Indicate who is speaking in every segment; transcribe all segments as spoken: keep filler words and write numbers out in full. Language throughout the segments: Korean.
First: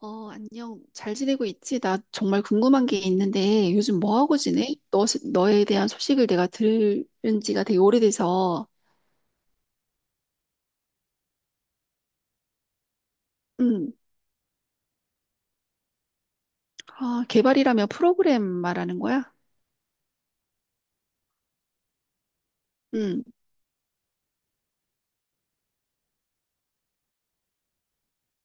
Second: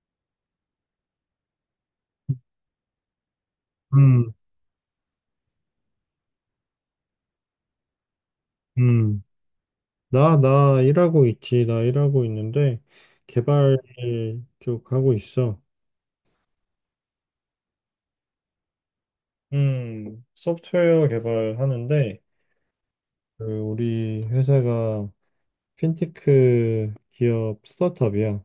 Speaker 1: 어, 안녕. 잘 지내고 있지? 나 정말 궁금한 게 있는데, 요즘 뭐
Speaker 2: 음,
Speaker 1: 하고 지내? 너, 너에 대한 소식을 내가 들은 지가 되게 오래돼서.
Speaker 2: 음. 나, 나 일하고 있지. 나 일하고 있는데, 개발
Speaker 1: 음,
Speaker 2: 쪽 하고 있어.
Speaker 1: 아, 개발이라면 프로그램 말하는 거야?
Speaker 2: 음, 소프트웨어 개발하는데,
Speaker 1: 음,
Speaker 2: 그 우리 회사가 핀테크 기업 스타트업이야.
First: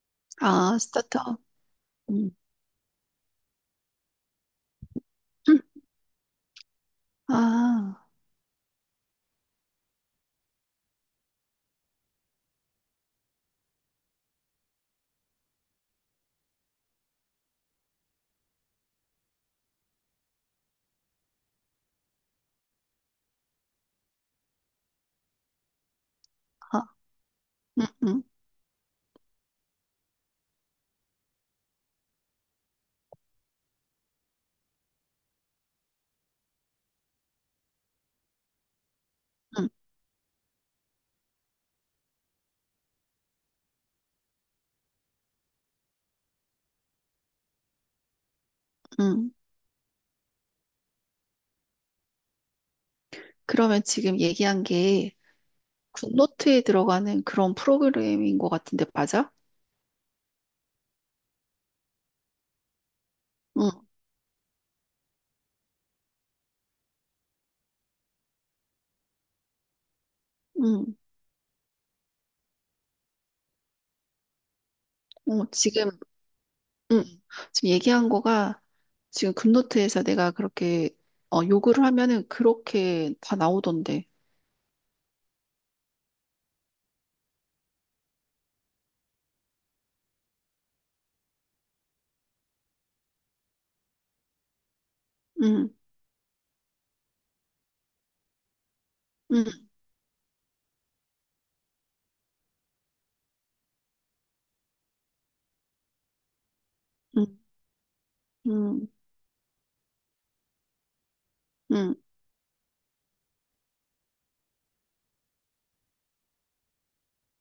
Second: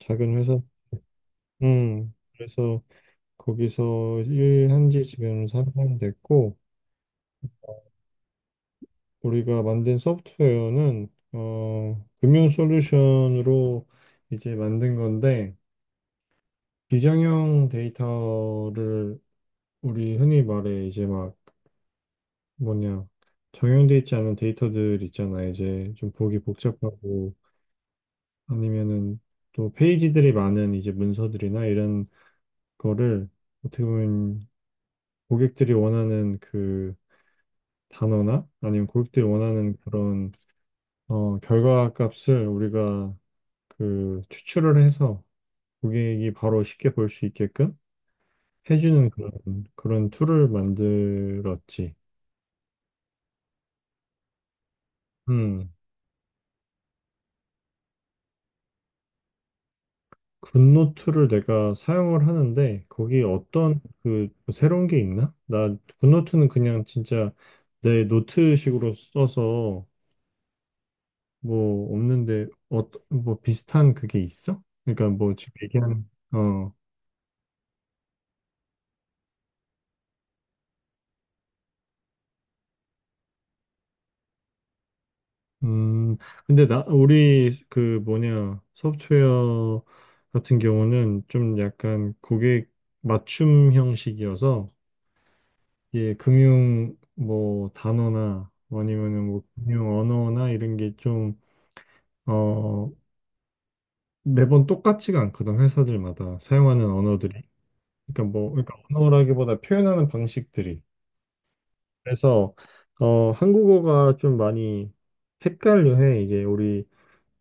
Speaker 2: 작은 회사.
Speaker 1: 아, 스타트업.
Speaker 2: 음,
Speaker 1: 음,
Speaker 2: 그래서 거기서 일한 지 지금
Speaker 1: 음,
Speaker 2: 삼 년 됐고,
Speaker 1: 아,
Speaker 2: 우리가 만든 소프트웨어는, 어, 금융 솔루션으로 이제 만든 건데, 비정형 데이터를 우리 흔히 말해 이제 막 뭐냐 정형돼 있지 않은 데이터들 있잖아 이제 좀 보기
Speaker 1: 아,
Speaker 2: 복잡하고
Speaker 1: 음, 음,
Speaker 2: 아니면은 또 페이지들이 많은 이제 문서들이나 이런 거를 어떻게 보면 고객들이 원하는 그 단어나 아니면 고객들이
Speaker 1: 음,
Speaker 2: 원하는 그런 어 결과 값을 우리가 그 추출을 해서 고객이 바로 쉽게 볼 수 있게끔 해주는
Speaker 1: 음.
Speaker 2: 그런 그런 툴을 만들었지.
Speaker 1: 그러면 지금 얘기한 게
Speaker 2: 음,
Speaker 1: 굿노트에 들어가는 그런 프로그램인 것 같은데, 맞아?
Speaker 2: 굿노트를 내가 사용을 하는데 거기
Speaker 1: 응,
Speaker 2: 어떤 그뭐 새로운 게 있나? 나 굿노트는 그냥 진짜 내 노트식으로 써서
Speaker 1: 응.
Speaker 2: 뭐 없는데 어, 뭐 비슷한 그게 있어? 그러니까 뭐
Speaker 1: 어,
Speaker 2: 지금 얘기
Speaker 1: 지금
Speaker 2: 는 어,
Speaker 1: 응. 지금 얘기한 거가 지금 급노트에서 내가 그렇게 어, 요구를 하면은 그렇게 다 나오던데.
Speaker 2: 음, 근데 나 우리 그 뭐냐 소프트웨어 같은 경우는 좀 약간 고객 맞춤 형식이어서
Speaker 1: 응,
Speaker 2: 이게 금융 뭐 단어나 아니면은 뭐
Speaker 1: 응,
Speaker 2: 금융 언어나 이런 게 좀, 어, 매번 똑같지가 않거든, 회사들마다 사용하는
Speaker 1: 응,
Speaker 2: 언어들이. 그러니까 뭐, 그러니까
Speaker 1: 응,
Speaker 2: 언어라기보다 표현하는 방식들이.
Speaker 1: 응,
Speaker 2: 그래서, 어, 한국어가 좀 많이 헷갈려해. 이게 우리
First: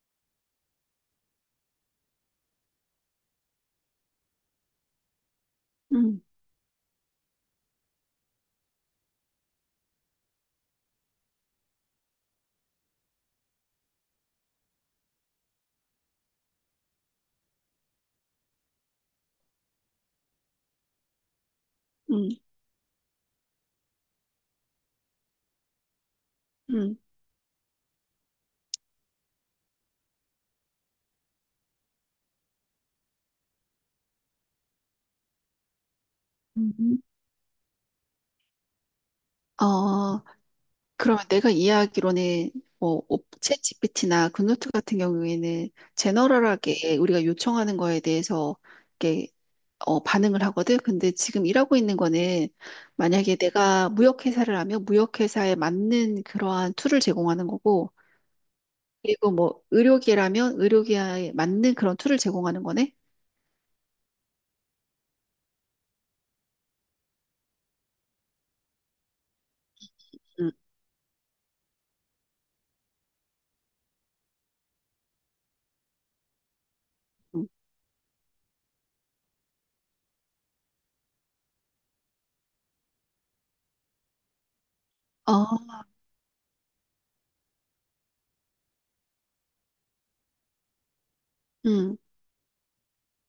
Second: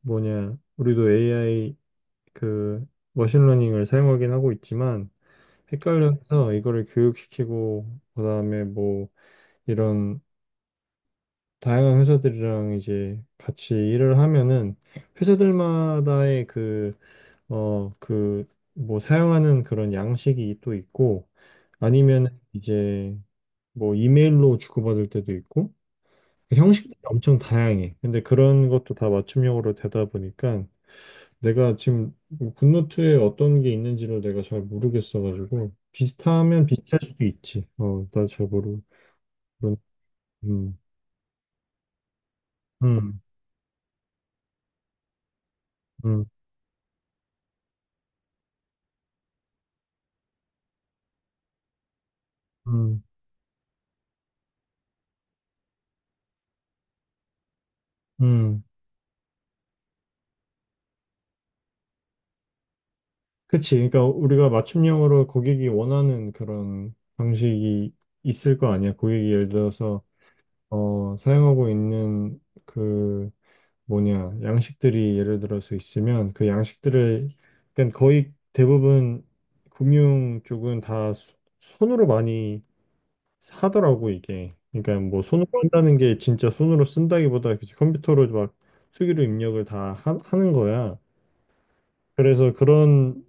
Speaker 2: 뭐냐, 우리도 에이아이 그 머신러닝을 사용하긴 하고 있지만
Speaker 1: 응,
Speaker 2: 헷갈려서 이거를 교육시키고 그다음에 뭐 이런 다양한 회사들이랑 이제 같이 일을 하면은 회사들마다의 그, 어, 그, 뭐 사용하는 그런 양식이 또 있고
Speaker 1: 응,
Speaker 2: 아니면 이제 뭐 이메일로 주고받을 때도 있고 그
Speaker 1: 응.
Speaker 2: 형식들이 엄청 다양해. 근데 그런 것도 다 맞춤형으로 되다 보니까 내가 지금 굿노트에 어떤 게 있는지를 내가 잘 모르겠어가지고 비슷하면
Speaker 1: 음.
Speaker 2: 비슷할 수도 있지. 어, 나 잘 모르고. 음,
Speaker 1: 어,
Speaker 2: 음,
Speaker 1: 그러면 내가 이해하기로는 뭐 챗지피티나 굿노트 같은 경우에는
Speaker 2: 음,
Speaker 1: 제너럴하게 우리가 요청하는 거에 대해서 이렇게 어, 반응을 하거든. 근데 지금 일하고 있는 거는
Speaker 2: 음,
Speaker 1: 만약에 내가 무역회사를 하면 무역회사에 맞는 그러한 툴을 제공하는 거고
Speaker 2: 음.
Speaker 1: 그리고 뭐 의료계라면 의료계에 맞는 그런 툴을 제공하는 거네.
Speaker 2: 그치. 그러니까 우리가 맞춤형으로 고객이 원하는 그런 방식이 있을 거 아니야. 고객이 예를 들어서
Speaker 1: 음,
Speaker 2: 어, 사용하고 있는 그 뭐냐 양식들이 예를 들어서 있으면 그 양식들을
Speaker 1: 음.
Speaker 2: 그러니까 거의 대부분 금융 쪽은 다 소- 손으로 많이 하더라고 이게. 그러니까 뭐 손으로
Speaker 1: 아,
Speaker 2: 한다는 게 진짜 손으로 쓴다기보다 그치, 컴퓨터로 막 수기로 입력을 다 하, 하는 거야.
Speaker 1: 음.
Speaker 2: 그래서 그런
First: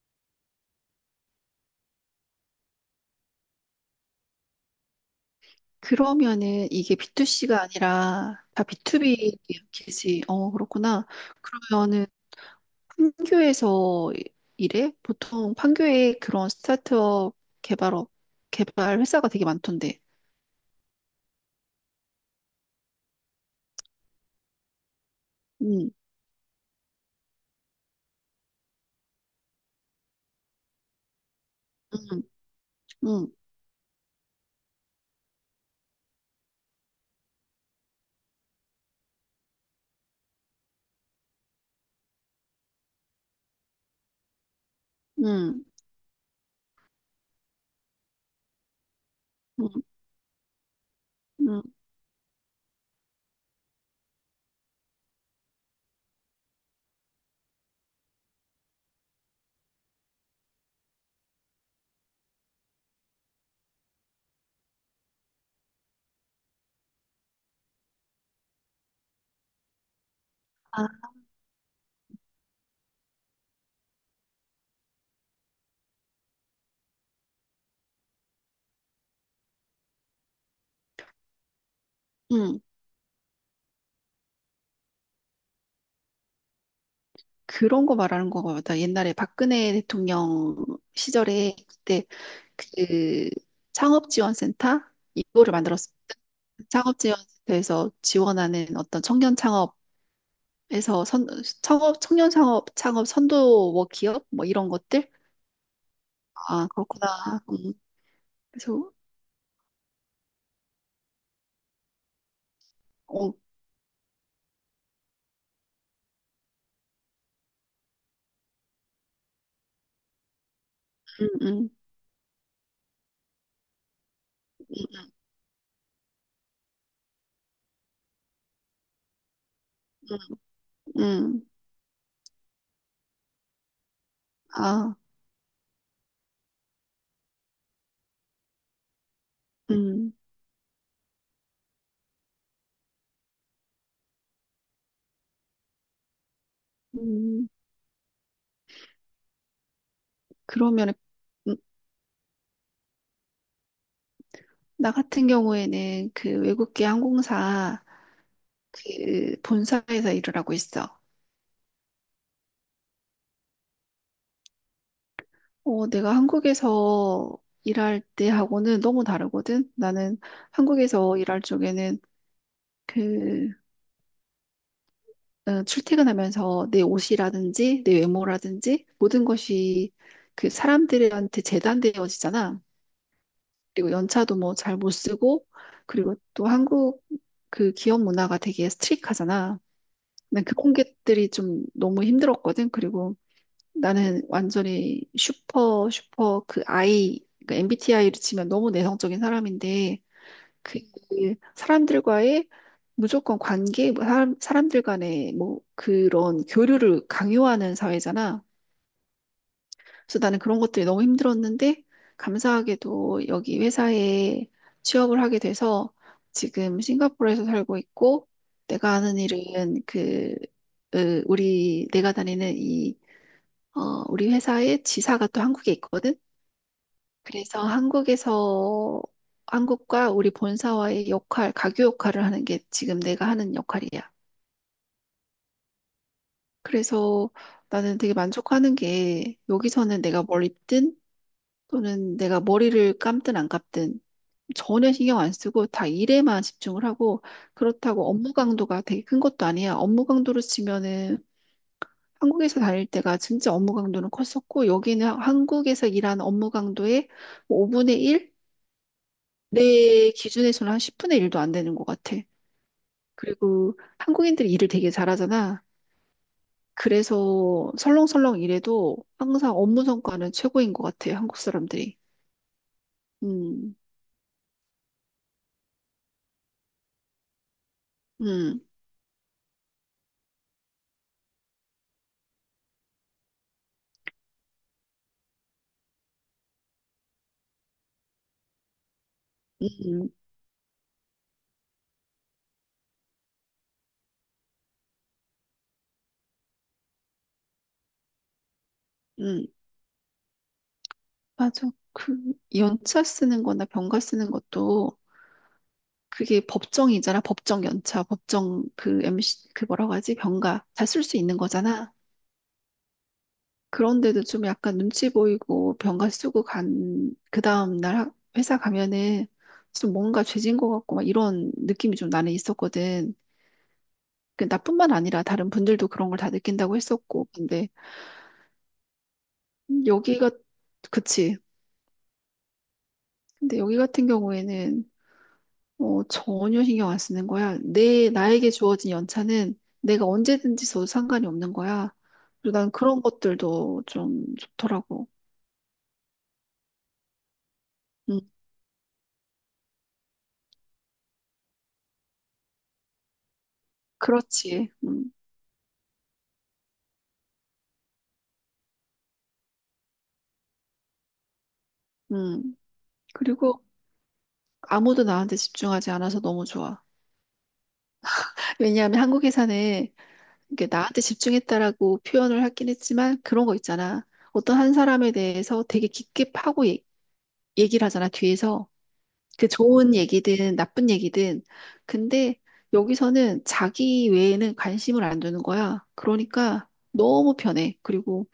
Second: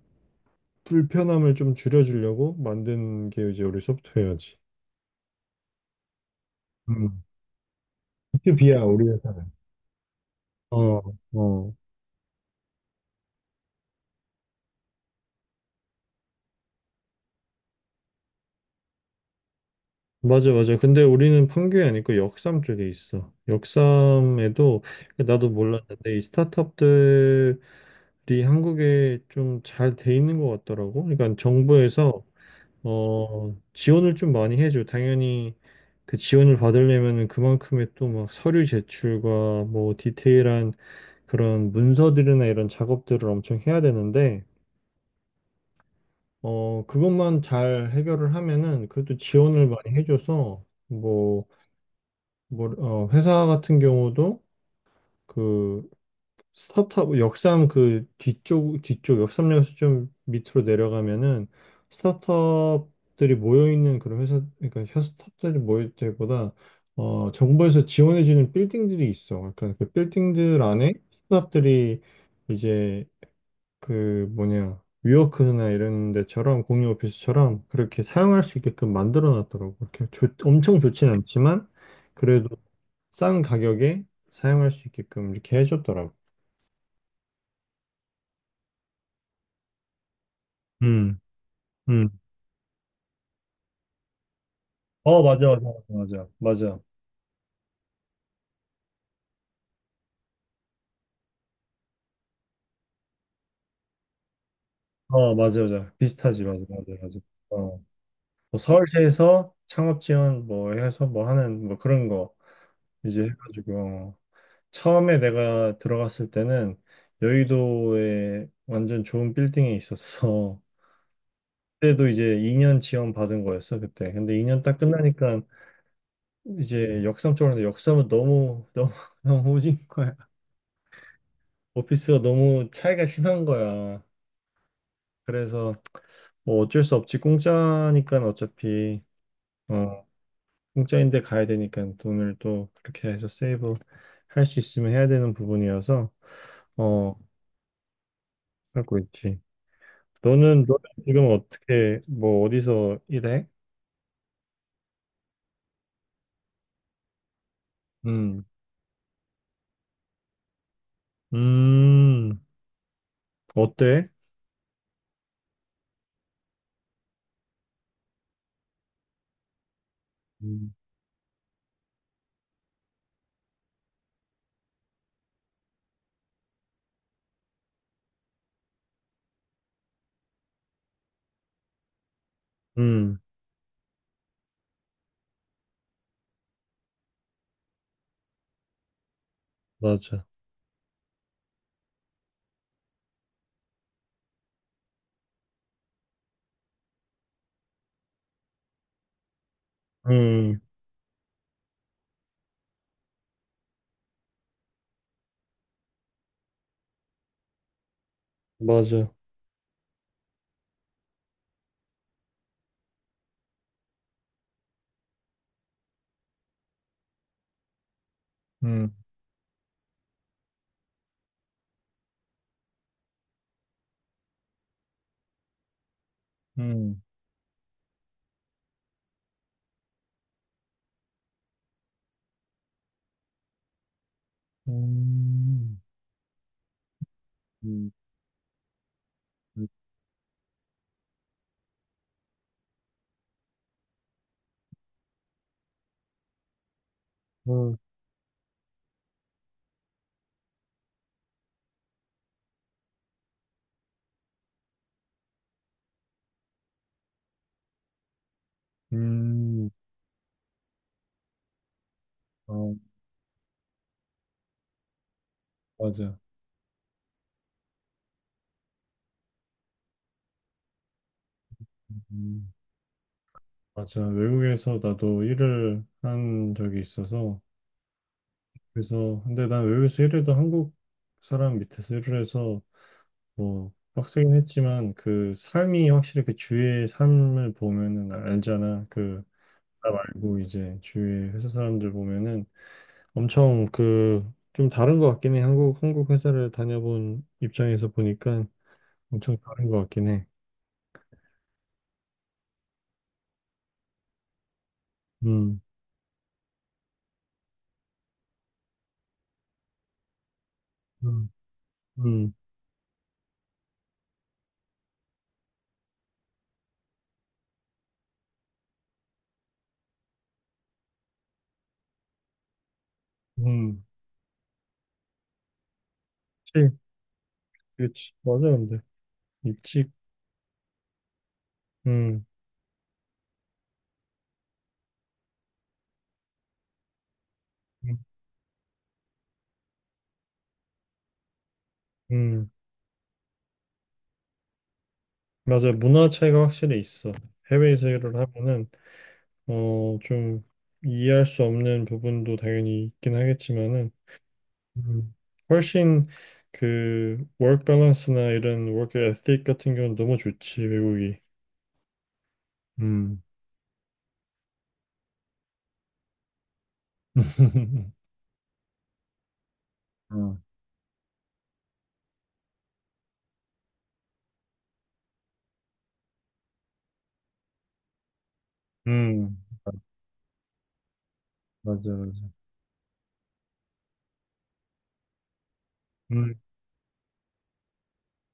Speaker 2: 불편함을 좀 줄여주려고 만든 게 이제 우리 소프트웨어지.
Speaker 1: 그러면은 이게
Speaker 2: 음,
Speaker 1: 비투씨가 아니라
Speaker 2: b
Speaker 1: 다
Speaker 2: 투야 우리 회사는.
Speaker 1: 비투비겠지. 어,
Speaker 2: 어,
Speaker 1: 그렇구나.
Speaker 2: 어.
Speaker 1: 그러면은 판교에서 일해? 보통 판교에 그런 스타트업 개발업 개발 회사가 되게 많던데.
Speaker 2: 맞아, 맞아. 근데 우리는 판교에 아니고 역삼 쪽에 있어. 역삼에도 나도
Speaker 1: 음,
Speaker 2: 몰랐는데 이 스타트업들이 한국에 좀 잘 돼 있는 것 같더라고. 그러니까
Speaker 1: 음,
Speaker 2: 정부에서
Speaker 1: 음,
Speaker 2: 어, 지원을 좀 많이 해줘. 당연히 그 지원을 받으려면은 그만큼의 또 막 서류 제출과 뭐 디테일한 그런 문서들이나 이런 작업들을 엄청 해야 되는데,
Speaker 1: 음,
Speaker 2: 어, 그것만 잘 해결을 하면은 그래도 지원을
Speaker 1: 음,
Speaker 2: 많이 해줘서, 뭐,
Speaker 1: 음.
Speaker 2: 뭐, 어, 회사 같은 경우도 그 스타트업, 역삼 그 뒤쪽, 뒤쪽, 역삼역에서 좀 밑으로 내려가면은 스타트업들이 모여있는 그런 회사, 그러니까 현- 스타트업들이 모일 때보다 어, 정부에서 지원해주는 빌딩들이 있어. 그러니까 그 빌딩들
Speaker 1: 아,
Speaker 2: 안에 스타트업들이 이제 그 뭐냐 위워크나 이런 데처럼 공유 오피스처럼 그렇게 사용할 수 있게끔 만들어 놨더라고. 이렇게 좋- 엄청 좋진 않지만 그래도
Speaker 1: 음.
Speaker 2: 싼 가격에 사용할 수 있게끔 이렇게 해줬더라고.
Speaker 1: 그런 거 말하는 거같다. 옛날에 박근혜 대통령
Speaker 2: 음,
Speaker 1: 시절에 그때
Speaker 2: 음.
Speaker 1: 그 창업지원센터
Speaker 2: 어, 맞아,
Speaker 1: 이거를
Speaker 2: 맞아,
Speaker 1: 만들었습니다.
Speaker 2: 맞아, 맞아. 맞아.
Speaker 1: 창업지원센터에서 지원하는 어떤 청년 창업에서 선, 창업, 청년 창업, 창업 선도 뭐 기업 뭐 이런 것들?
Speaker 2: 어, 맞아, 맞아. 비슷하지, 맞아,
Speaker 1: 아,
Speaker 2: 맞아,
Speaker 1: 그렇구나.
Speaker 2: 맞아.
Speaker 1: 음,
Speaker 2: 어, 뭐
Speaker 1: 그래서,
Speaker 2: 서울시에서 창업 지원 뭐 해서 뭐 하는 뭐 그런 거 이제
Speaker 1: 어,
Speaker 2: 해가지고 어. 처음에 내가 들어갔을 때는 여의도에 완전 좋은 빌딩에 있었어.
Speaker 1: 음, 음,
Speaker 2: 그때도 이제 이 년 지원 받은 거였어 그때. 근데 이 년 딱
Speaker 1: 음,
Speaker 2: 끝나니까 이제 역삼 쪽으로 했는데 역삼은 너무 너무 너무 오진 거야.
Speaker 1: 음, 음, 음.
Speaker 2: 오피스가 너무 차이가 심한 거야.
Speaker 1: 아,
Speaker 2: 그래서 뭐 어쩔 수 없지 공짜니까 어차피 어
Speaker 1: 음,
Speaker 2: 공짜인데 가야 되니까 돈을 또 그렇게 해서 세이브 할 수 있으면 해야 되는 부분이어서 어
Speaker 1: 음.
Speaker 2: 하고 있지. 너는 너는
Speaker 1: 그러면
Speaker 2: 지금 어떻게 뭐 어디서 일해?
Speaker 1: 나 같은 경우에는 그 외국계 항공사
Speaker 2: 음.
Speaker 1: 그 본사에서 일을 하고 있어.
Speaker 2: 음 어때?
Speaker 1: 어, 내가 한국에서 일할 때하고는 너무 다르거든. 나는
Speaker 2: 음,
Speaker 1: 한국에서 일할 쪽에는 그 어, 출퇴근하면서 내 옷이라든지 내 외모라든지 모든 것이 그 사람들한테 재단되어지잖아.
Speaker 2: 음,
Speaker 1: 그리고 연차도 뭐 잘 못 쓰고 그리고 또 한국 그 기업 문화가 되게 스트릭하잖아.
Speaker 2: 맞아.
Speaker 1: 난 그런 것들이 좀 너무 힘들었거든. 그리고 나는 완전히 슈퍼, 슈퍼 그 아이, 그 엠비티아이를 치면 너무 내성적인 사람인데,
Speaker 2: 음,
Speaker 1: 그 사람들과의 무조건 관계, 뭐 사람, 사람들 간의 뭐 그런 교류를 강요하는 사회잖아.
Speaker 2: 맞아.
Speaker 1: 그래서 나는 그런 것들이 너무 힘들었는데, 감사하게도 여기 회사에 취업을 하게 돼서 지금 싱가포르에서 살고 있고,
Speaker 2: 음,
Speaker 1: 내가 하는 일은 그, 으, 우리, 내가 다니는 이 어, 우리 회사의 지사가 또 한국에 있거든.
Speaker 2: 음,
Speaker 1: 그래서 한국에서 한국과 우리 본사와의 역할, 가교 역할을 하는 게 지금 내가 하는 역할이야.
Speaker 2: 음,
Speaker 1: 그래서
Speaker 2: 음,
Speaker 1: 나는 되게 만족하는 게 여기서는 내가 뭘 입든 또는 내가 머리를 감든 안 감든 전혀 신경 안 쓰고 다 일에만 집중을 하고
Speaker 2: 그렇구나.
Speaker 1: 그렇다고 업무 강도가 되게 큰 것도 아니야. 업무 강도로 치면은 한국에서 다닐 때가 진짜 업무 강도는 컸었고, 여기는 하- 한국에서 일하는 업무 강도의 뭐 오 분의 일?
Speaker 2: 음,
Speaker 1: 내 기준에서는 한 십 분의 일도 안 되는 것 같아.
Speaker 2: 어,
Speaker 1: 그리고 한국인들이 일을 되게 잘하잖아.
Speaker 2: 맞아.
Speaker 1: 그래서 설렁설렁 일해도 항상 업무 성과는 최고인 것 같아, 한국 사람들이.
Speaker 2: 음,
Speaker 1: 음,
Speaker 2: 맞아. 외국에서 나도 일을 한 적이 있어서,
Speaker 1: 음,
Speaker 2: 그래서, 근데 난 외국에서 일해도 한국 사람 밑에서 일을 해서, 뭐, 빡세긴 했지만, 그 삶이 확실히 그 주위의 삶을 보면은 알잖아. 그,
Speaker 1: 음,
Speaker 2: 나
Speaker 1: 음.
Speaker 2: 말고 이제 주위 회사 사람들 보면은, 엄청 그 좀 다른 것 같긴 해. 한국 한국 회사를 다녀본 입장에서 보니까 엄청
Speaker 1: 음.
Speaker 2: 다른 것 같긴 해.
Speaker 1: 맞아. 그, 연차 쓰는 거나 병가 쓰는 것도
Speaker 2: 음,
Speaker 1: 그게 법정이잖아. 법정 연차, 법정 그 엠씨, 그 뭐라고 하지? 병가. 다 쓸 수
Speaker 2: 음,
Speaker 1: 있는 거잖아.
Speaker 2: 음,
Speaker 1: 그런데도 좀 약간 눈치 보이고 병가 쓰고 간, 그 다음날 학- 회사 가면은 좀 뭔가 죄진 것 같고 막 이런 느낌이 좀 나는 있었거든.
Speaker 2: 음.
Speaker 1: 그 나뿐만 아니라 다른 분들도 그런 걸 다
Speaker 2: 그치,
Speaker 1: 느낀다고 했었고. 근데
Speaker 2: 그치. 맞아, 근데 입직,
Speaker 1: 여기가, 그치.
Speaker 2: 음,
Speaker 1: 근데 여기 같은 경우에는 어, 전혀 신경 안 쓰는 거야.
Speaker 2: 음,
Speaker 1: 내, 나에게 주어진 연차는 내가 언제든지 써도 상관이 없는 거야.
Speaker 2: 음.
Speaker 1: 그리고 난 그런 것들도 좀 좋더라고.
Speaker 2: 맞아. 문화 차이가 확실히 있어. 해외에서 일을
Speaker 1: 음,
Speaker 2: 하면은 어 좀 이해할 수 없는 부분도 당연히 있긴 하겠지만은
Speaker 1: 그렇지. 음,
Speaker 2: 음, 훨씬 그 워크 밸런스나 이런 워크 에틱 같은 경우는 너무 좋지, 외국이.
Speaker 1: 음.
Speaker 2: 음.
Speaker 1: 그리고 아무도 나한테 집중하지 않아서 너무 좋아. 왜냐하면 한국에서는
Speaker 2: 음,
Speaker 1: 이게 나한테 집중했다라고 표현을 하긴 했지만 그런 거 있잖아. 어떤 한 사람에 대해서 되게 깊게 파고 얘- 얘기를 하잖아, 뒤에서.
Speaker 2: 음,
Speaker 1: 그 좋은 얘기든 나쁜 얘기든.
Speaker 2: 맞아, 맞아.
Speaker 1: 근데 여기서는 자기 외에는 관심을 안 두는 거야.
Speaker 2: 음,
Speaker 1: 그러니까 너무 편해. 그리고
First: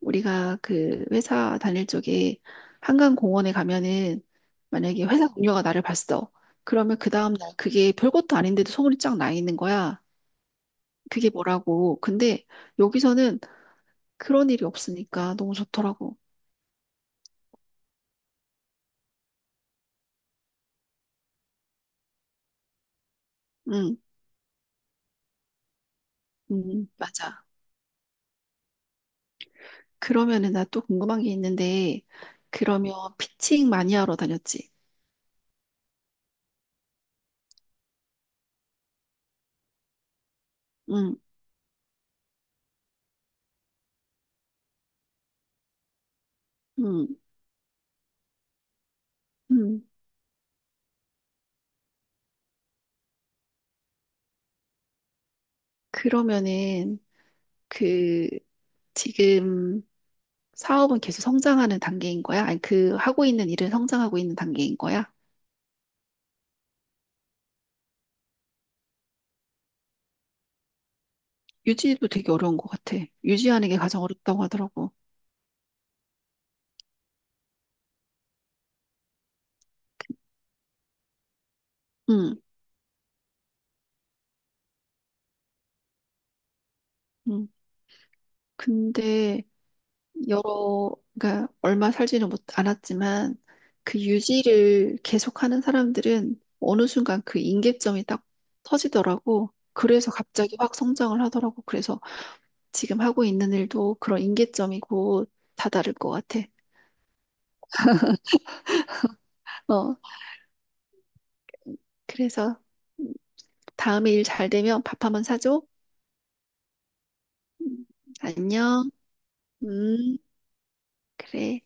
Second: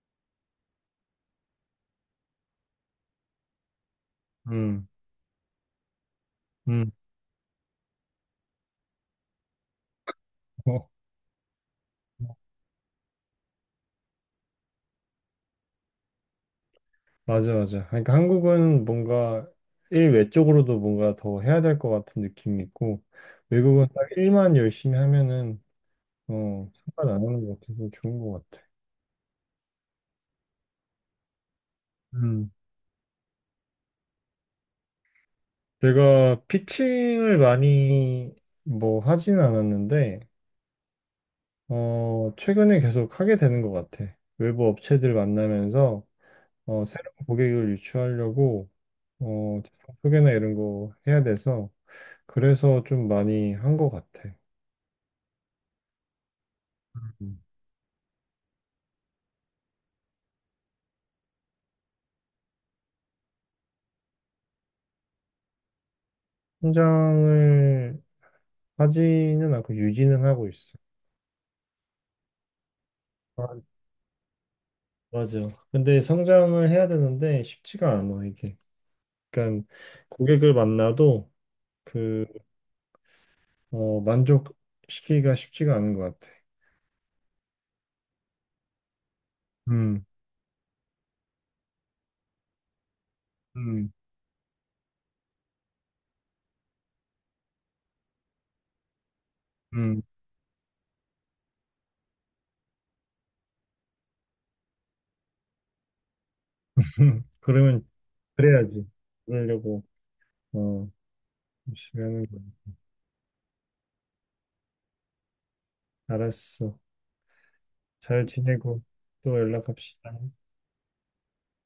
Speaker 1: 우리가 그 회사 다닐 쪽에 한강공원에 가면은
Speaker 2: 음,
Speaker 1: 만약에 회사 동료가 나를 봤어.
Speaker 2: 음.
Speaker 1: 그러면 그 다음날 그게 별것도 아닌데도 소문이 쫙 나 있는 거야.
Speaker 2: 어,
Speaker 1: 그게 뭐라고. 근데 여기서는 그런 일이 없으니까 너무 좋더라고.
Speaker 2: 맞아, 맞아. 그러니까 한국은 뭔가 일외 쪽으로도 뭔가 더 해야 될 것 같은 느낌이 있고, 외국은
Speaker 1: 응,
Speaker 2: 딱 일만 열심히 하면은, 어,
Speaker 1: 응,
Speaker 2: 상관 안
Speaker 1: 맞아.
Speaker 2: 하는 것 같아서 좋은 것 같아.
Speaker 1: 그러면은 나 또 궁금한 게 있는데,
Speaker 2: 음,
Speaker 1: 그러면 피칭 많이 하러 다녔지.
Speaker 2: 제가 피칭을 많이 뭐 하진 않았는데,
Speaker 1: 응,
Speaker 2: 어, 최근에 계속 하게 되는 것 같아. 외부 업체들 만나면서 어,
Speaker 1: 응,
Speaker 2: 새로운 고객을 유치하려고 어,
Speaker 1: 응.
Speaker 2: 제품 소개나 이런 거 해야 돼서 그래서 좀 많이 한 것 같아.
Speaker 1: 그러면은
Speaker 2: 음.
Speaker 1: 그 지금 사업은 계속 성장하는 단계인 거야? 아니, 그 하고 있는 일은 성장하고 있는 단계인 거야?
Speaker 2: 성장을 하지는 않고 유지는 하고 있어.
Speaker 1: 유지도 되게 어려운 것 같아.
Speaker 2: 아,
Speaker 1: 유지하는 게 가장 어렵다고 하더라고.
Speaker 2: 맞아. 근데 성장을 해야 되는데 쉽지가 않아, 이게. 그러니까 고객을 만나도 그,
Speaker 1: 응,
Speaker 2: 어, 만족시키기가 쉽지가 않은 것 같아.
Speaker 1: 응. 근데
Speaker 2: 음,
Speaker 1: 여러, 그러니까 얼마 살지는 못 않았지만
Speaker 2: 음,
Speaker 1: 그 유지를 계속하는 사람들은 어느 순간 그 임계점이 딱 터지더라고.
Speaker 2: 음.
Speaker 1: 그래서 갑자기 확 성장을 하더라고. 그래서 지금 하고 있는 일도 그런 임계점이고 다다를 것 같아.
Speaker 2: 그러면 그래야지. 그러려고,
Speaker 1: 어,
Speaker 2: 어, 열심히 하는 거야.
Speaker 1: 그래서 다음에 일 잘 되면 밥 한번 사줘.
Speaker 2: 알았어.
Speaker 1: 음,
Speaker 2: 잘 지내고
Speaker 1: 안녕.
Speaker 2: 또 연락합시다.
Speaker 1: 음, 그래.